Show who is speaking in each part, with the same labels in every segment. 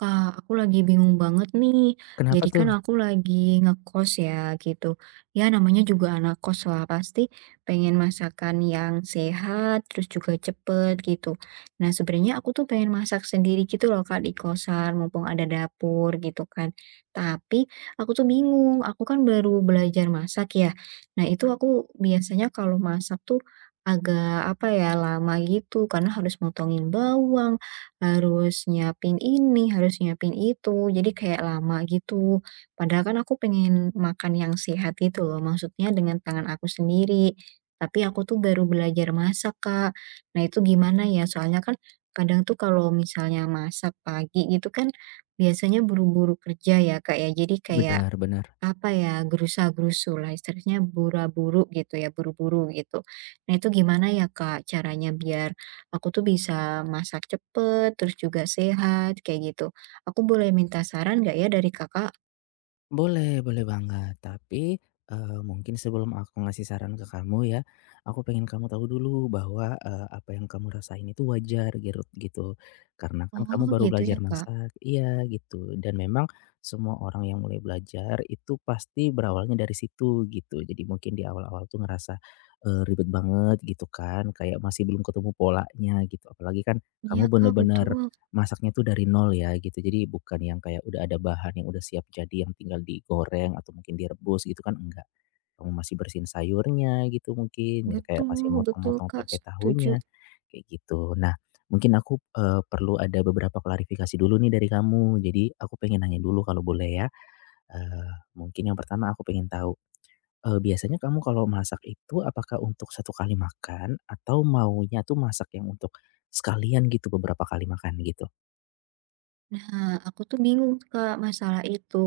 Speaker 1: Kak, aku lagi bingung banget nih.
Speaker 2: Kenapa
Speaker 1: Jadi
Speaker 2: tuh?
Speaker 1: kan aku lagi ngekos ya gitu. Ya namanya juga anak kos lah pasti pengen masakan yang sehat terus juga cepet gitu. Nah sebenarnya aku tuh pengen masak sendiri gitu loh Kak di kosan mumpung ada dapur gitu kan. Tapi aku tuh bingung. Aku kan baru belajar masak ya. Nah itu aku biasanya kalau masak tuh agak apa ya lama gitu karena harus motongin bawang harus nyiapin ini, harus nyiapin itu, jadi kayak lama gitu. Padahal kan aku pengen makan yang sehat gitu loh, maksudnya dengan tangan aku sendiri. Tapi aku tuh baru belajar masak, Kak. Nah, itu gimana ya? Soalnya kan kadang tuh kalau misalnya masak pagi gitu kan biasanya buru-buru kerja ya, Kak, ya. Jadi kayak
Speaker 2: Benar benar.
Speaker 1: apa ya, gerusa-gerusu lah, istilahnya buru-buru gitu ya, buru-buru gitu. Nah itu gimana ya Kak, caranya biar aku tuh bisa masak cepet, terus juga sehat, kayak gitu? Aku boleh minta saran nggak ya dari Kakak?
Speaker 2: Boleh boleh banget. Tapi, mungkin sebelum aku ngasih saran ke kamu ya, aku pengen kamu tahu dulu bahwa, apa yang kamu rasain itu wajar girut gitu. Karena kan
Speaker 1: Oh
Speaker 2: kamu baru
Speaker 1: gitu ya
Speaker 2: belajar
Speaker 1: Kak,
Speaker 2: masak iya gitu, dan memang semua orang yang mulai belajar itu pasti berawalnya dari situ gitu. Jadi mungkin di awal-awal tuh ngerasa, ribet banget gitu kan, kayak masih belum ketemu polanya gitu. Apalagi kan kamu
Speaker 1: iya Kak
Speaker 2: bener-bener
Speaker 1: betul,
Speaker 2: masaknya tuh dari nol ya gitu, jadi bukan yang kayak udah ada bahan yang udah siap jadi yang tinggal digoreng atau mungkin direbus gitu kan enggak. Kamu masih bersihin sayurnya gitu mungkin, ya kayak masih
Speaker 1: betul betul
Speaker 2: motong-motong
Speaker 1: Kak,
Speaker 2: tempe
Speaker 1: setuju.
Speaker 2: tahunya, kayak gitu. Nah mungkin aku, perlu ada beberapa klarifikasi dulu nih dari kamu, jadi aku pengen nanya dulu kalau boleh ya. Eee, mungkin yang pertama aku pengen tahu, biasanya kamu kalau masak itu apakah untuk satu kali makan atau maunya tuh masak yang untuk sekalian gitu beberapa kali makan gitu?
Speaker 1: Nah aku tuh bingung Kak masalah itu,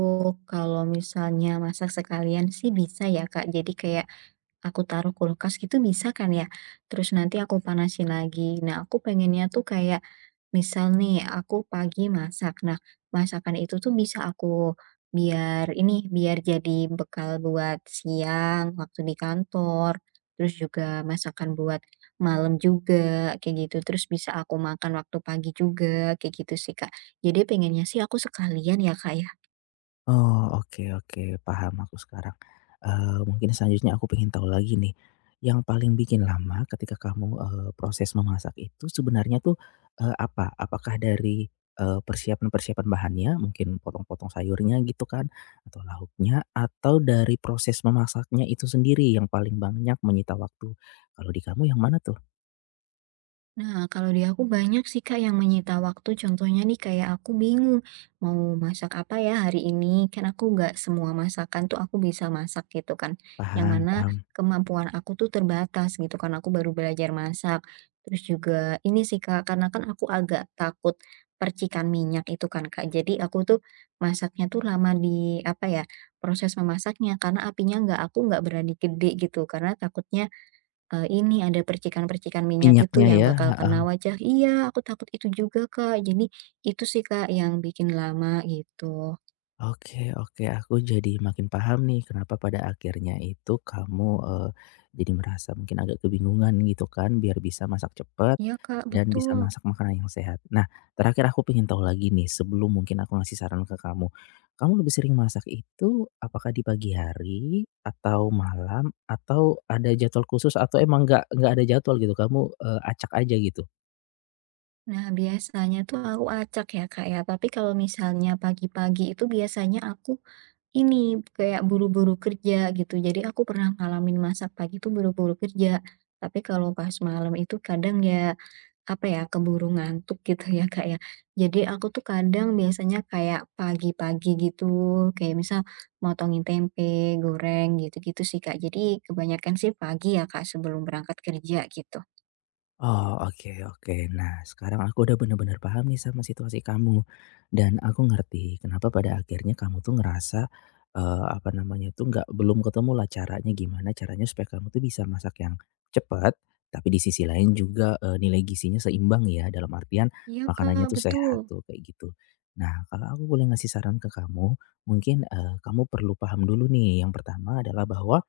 Speaker 1: kalau misalnya masak sekalian sih bisa ya Kak, jadi kayak Aku taruh kulkas gitu bisa kan ya? Terus nanti aku panasin lagi. Nah, aku pengennya tuh kayak misal nih aku pagi masak. Nah, masakan itu tuh bisa aku biar ini biar jadi bekal buat siang waktu di kantor. Terus juga masakan buat malam juga kayak gitu. Terus bisa aku makan waktu pagi juga kayak gitu sih, Kak. Jadi pengennya sih aku sekalian ya, Kak ya.
Speaker 2: Oh, oke oke, paham aku sekarang. Mungkin selanjutnya aku pengen tahu lagi nih, yang paling bikin lama ketika kamu, proses memasak itu sebenarnya tuh, apa? Apakah dari, persiapan-persiapan bahannya, mungkin potong-potong sayurnya gitu kan, atau lauknya, atau dari proses memasaknya itu sendiri yang paling banyak menyita waktu? Kalau di kamu yang mana tuh?
Speaker 1: Nah, kalau di aku banyak sih Kak yang menyita waktu. Contohnya nih kayak aku bingung mau masak apa ya hari ini. Kan aku nggak semua masakan tuh aku bisa masak gitu kan. Yang
Speaker 2: Paham
Speaker 1: mana
Speaker 2: paham,
Speaker 1: kemampuan aku tuh terbatas gitu kan. Aku baru belajar masak. Terus juga ini sih Kak, karena kan aku agak takut percikan minyak itu kan Kak. Jadi aku tuh masaknya tuh lama di apa ya proses memasaknya karena apinya nggak aku nggak berani gede gitu karena takutnya ini ada percikan-percikan minyak itu
Speaker 2: minyaknya
Speaker 1: yang
Speaker 2: ya?
Speaker 1: bakal kena wajah. Iya, aku takut itu juga, Kak. Jadi itu sih, Kak, yang bikin lama gitu.
Speaker 2: Oke oke, aku jadi makin paham nih kenapa pada akhirnya itu kamu, jadi merasa mungkin agak kebingungan gitu kan biar bisa masak cepat
Speaker 1: Iya, Kak,
Speaker 2: dan bisa
Speaker 1: betul.
Speaker 2: masak makanan yang sehat. Nah, terakhir aku pengen tahu lagi nih sebelum mungkin aku ngasih saran ke kamu. Kamu lebih sering masak itu apakah di pagi hari atau malam atau ada jadwal khusus atau emang nggak ada jadwal gitu, kamu, acak aja gitu?
Speaker 1: Nah, biasanya tuh aku acak ya, Kak, ya. Tapi kalau misalnya pagi-pagi itu biasanya aku Ini, kayak buru-buru kerja gitu. Jadi aku pernah ngalamin masak pagi tuh buru-buru kerja. Tapi kalau pas malam itu kadang ya, apa ya, keburu ngantuk gitu ya Kak ya. Jadi aku tuh kadang biasanya kayak pagi-pagi gitu, kayak misal motongin tempe, goreng gitu-gitu sih Kak. Jadi kebanyakan sih pagi ya Kak sebelum berangkat kerja gitu.
Speaker 2: Oh, oke oke. Nah, sekarang aku udah bener-bener paham nih sama situasi kamu, dan aku ngerti kenapa pada akhirnya kamu tuh ngerasa, apa namanya tuh, nggak belum ketemu lah caranya gimana caranya supaya kamu tuh bisa masak yang cepat tapi di sisi lain juga, nilai gizinya seimbang ya, dalam artian
Speaker 1: Iya Kak,
Speaker 2: makanannya tuh
Speaker 1: betul.
Speaker 2: sehat tuh, kayak gitu. Nah, kalau aku boleh ngasih saran ke kamu, mungkin, kamu perlu paham dulu nih, yang pertama adalah bahwa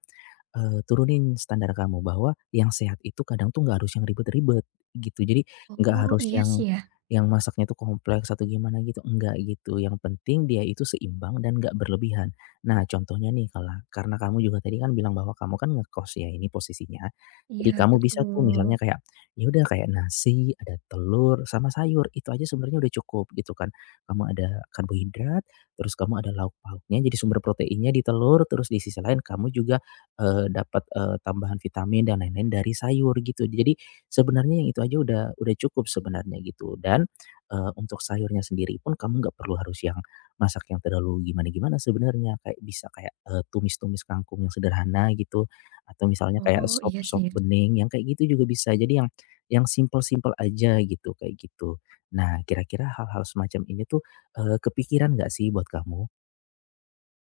Speaker 2: turunin standar kamu bahwa yang sehat itu kadang tuh nggak harus yang ribet-ribet gitu. Jadi nggak
Speaker 1: Oh
Speaker 2: harus
Speaker 1: iya
Speaker 2: yang
Speaker 1: sih ya.
Speaker 2: masaknya tuh kompleks atau gimana gitu, enggak gitu. Yang penting dia itu seimbang dan nggak berlebihan. Nah contohnya nih kalau karena kamu juga tadi kan bilang bahwa kamu kan ngekos ya ini posisinya,
Speaker 1: Iya
Speaker 2: jadi kamu bisa tuh misalnya
Speaker 1: betul.
Speaker 2: kayak, ya udah kayak nasi, ada telur, sama sayur, itu aja sebenarnya udah cukup gitu kan. Kamu ada karbohidrat, terus kamu ada lauk pauknya jadi sumber proteinnya di telur, terus di sisi lain kamu juga dapat, tambahan vitamin dan lain-lain dari sayur gitu. Jadi sebenarnya yang itu aja udah cukup sebenarnya gitu dan, untuk sayurnya sendiri pun kamu nggak perlu harus yang masak yang terlalu gimana-gimana sebenarnya, kayak bisa kayak, tumis-tumis kangkung yang sederhana gitu atau misalnya kayak
Speaker 1: Oh
Speaker 2: sop
Speaker 1: iya
Speaker 2: sop
Speaker 1: sih.
Speaker 2: bening yang kayak gitu juga bisa. Jadi yang simple-simple aja gitu, kayak gitu. Nah, kira-kira hal-hal semacam ini tuh, kepikiran nggak sih buat kamu?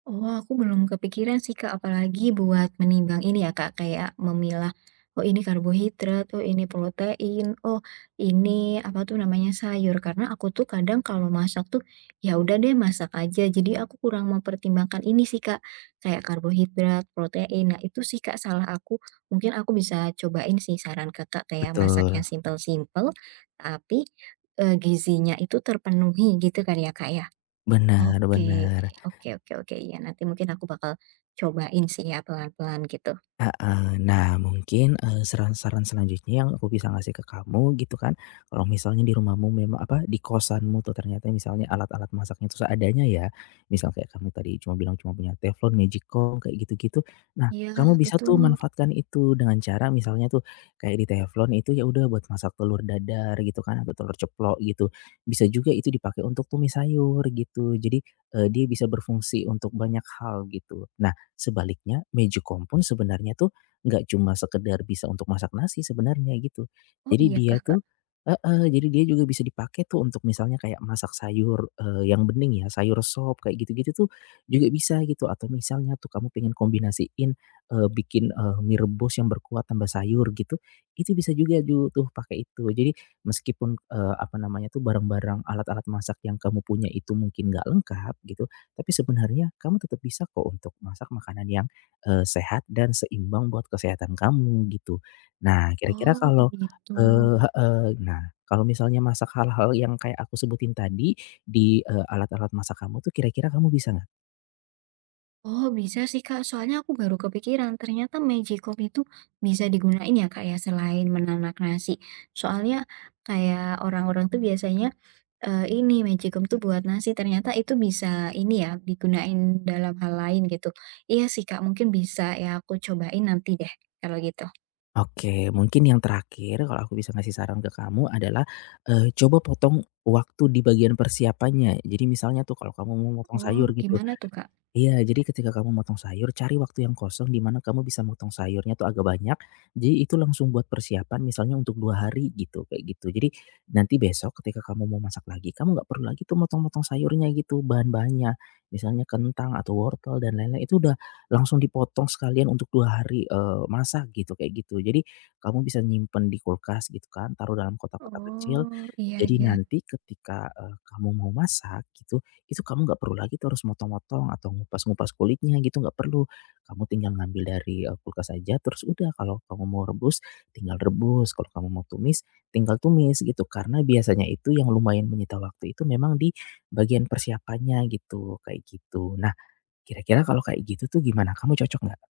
Speaker 1: Oh, aku belum kepikiran sih, Kak, apalagi buat menimbang ini ya, Kak, kayak memilah, oh ini karbohidrat, oh ini protein, oh ini apa tuh namanya sayur. Karena aku tuh kadang kalau masak tuh ya udah deh masak aja. Jadi aku kurang mempertimbangkan ini sih, Kak, kayak karbohidrat, protein. Nah, itu sih, Kak, salah aku. Mungkin aku bisa cobain sih saran Kakak kayak masak
Speaker 2: Betul.
Speaker 1: yang simple-simple tapi gizinya itu terpenuhi gitu kan ya, Kak ya. Oke,
Speaker 2: Benar-benar.
Speaker 1: oke oke oke. Iya, nanti mungkin aku bakal cobain sih ya pelan-pelan gitu.
Speaker 2: Heeh. Nah, mungkin, saran-saran selanjutnya yang aku bisa ngasih ke kamu gitu kan, kalau misalnya di rumahmu memang apa, di kosanmu tuh ternyata misalnya alat-alat masaknya tuh seadanya ya, misal kayak kamu tadi cuma bilang cuma punya teflon, magicom, kayak gitu-gitu. Nah,
Speaker 1: Iya,
Speaker 2: kamu bisa tuh
Speaker 1: betul.
Speaker 2: manfaatkan itu dengan cara misalnya tuh kayak di teflon itu ya udah buat masak telur dadar gitu kan, atau telur ceplok gitu. Bisa juga itu dipakai untuk tumis sayur gitu. Jadi, dia bisa berfungsi untuk banyak hal gitu. Nah, sebaliknya magicom pun sebenarnya tuh nggak cuma sekedar bisa untuk masak nasi sebenarnya gitu.
Speaker 1: Oh
Speaker 2: Jadi
Speaker 1: iya
Speaker 2: dia
Speaker 1: kah, Kak?
Speaker 2: tuh heeh, jadi dia juga bisa dipakai tuh untuk misalnya kayak masak sayur, yang bening ya, sayur sop kayak gitu-gitu tuh juga bisa gitu atau misalnya tuh kamu pengen kombinasiin, bikin, mie rebus yang berkuah tambah sayur gitu, itu bisa juga ju tuh pakai itu. Jadi meskipun, apa namanya tuh barang-barang alat-alat masak yang kamu punya itu mungkin nggak lengkap gitu, tapi sebenarnya kamu tetap bisa kok untuk masak makanan yang, sehat dan seimbang buat kesehatan kamu gitu. Nah kira-kira
Speaker 1: Oh,
Speaker 2: kalau
Speaker 1: begitu.
Speaker 2: heeh, nah kalau misalnya masak hal-hal yang kayak aku sebutin tadi di, alat-alat masak kamu tuh kira-kira kamu bisa nggak?
Speaker 1: Oh, bisa sih, Kak. Soalnya aku baru kepikiran, ternyata Magicom itu bisa digunain ya, Kak, ya, selain menanak nasi. Soalnya kayak orang-orang tuh biasanya ini Magicom tuh buat nasi, ternyata itu bisa ini ya digunain dalam hal lain gitu. Iya sih, Kak, mungkin bisa ya aku cobain nanti deh kalau gitu.
Speaker 2: Oke mungkin yang terakhir kalau aku bisa ngasih saran ke kamu adalah, coba potong waktu di bagian persiapannya. Jadi misalnya tuh kalau kamu mau motong
Speaker 1: Oh,
Speaker 2: sayur gitu.
Speaker 1: gimana tuh, Kak?
Speaker 2: Iya, jadi ketika kamu motong sayur, cari waktu yang kosong di mana kamu bisa motong sayurnya tuh agak banyak. Jadi itu langsung buat persiapan misalnya untuk dua hari gitu, kayak gitu. Jadi nanti besok ketika kamu mau masak lagi, kamu nggak perlu lagi tuh motong-motong sayurnya gitu, bahan-bahannya. Misalnya kentang atau wortel dan lain-lain itu udah langsung dipotong sekalian untuk dua hari eh, masak gitu, kayak gitu. Jadi kamu bisa nyimpen di kulkas gitu kan, taruh dalam kotak-kotak kecil.
Speaker 1: Oh, iya
Speaker 2: Jadi
Speaker 1: iya.
Speaker 2: nanti ketika eh, kamu mau masak gitu, itu kamu nggak perlu lagi terus motong-motong atau ngupas-ngupas kulitnya gitu, nggak perlu. Kamu tinggal ngambil dari, kulkas aja terus udah kalau kamu mau rebus, tinggal rebus, kalau kamu mau tumis, tinggal tumis gitu. Karena biasanya itu yang lumayan menyita waktu itu memang di bagian persiapannya gitu, kayak gitu. Nah, kira-kira kalau kayak gitu tuh gimana? Kamu cocok nggak?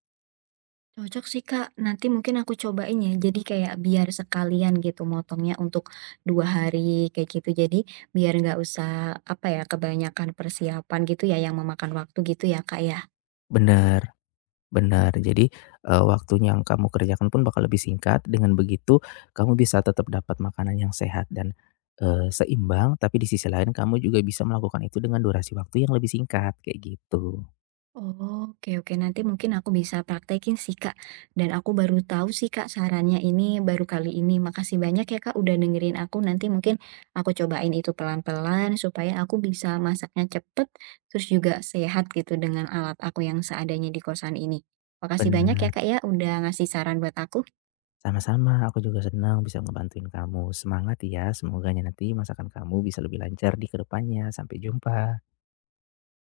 Speaker 1: Cocok sih, Kak. Nanti mungkin aku cobain ya. Jadi kayak biar sekalian gitu motongnya untuk 2 hari kayak gitu. Jadi biar nggak usah apa ya kebanyakan persiapan gitu ya yang memakan waktu gitu ya, Kak ya.
Speaker 2: Bener Benar, jadi, waktunya yang kamu kerjakan pun bakal lebih singkat, dengan begitu kamu bisa tetap dapat makanan yang sehat dan, seimbang, tapi di sisi lain kamu juga bisa melakukan itu dengan durasi waktu yang lebih singkat, kayak gitu.
Speaker 1: Oke oke, nanti mungkin aku bisa praktekin sih, Kak, dan aku baru tahu sih, Kak, sarannya ini baru kali ini. Makasih banyak ya, Kak, udah dengerin aku. Nanti mungkin aku cobain itu pelan-pelan supaya aku bisa masaknya cepet, terus juga sehat gitu dengan alat aku yang seadanya di kosan ini. Makasih banyak ya,
Speaker 2: Benar,
Speaker 1: Kak, ya, udah ngasih saran buat aku.
Speaker 2: sama-sama, aku juga senang bisa ngebantuin kamu. Semangat ya, semoganya nanti masakan kamu bisa lebih lancar di kedepannya. Sampai jumpa.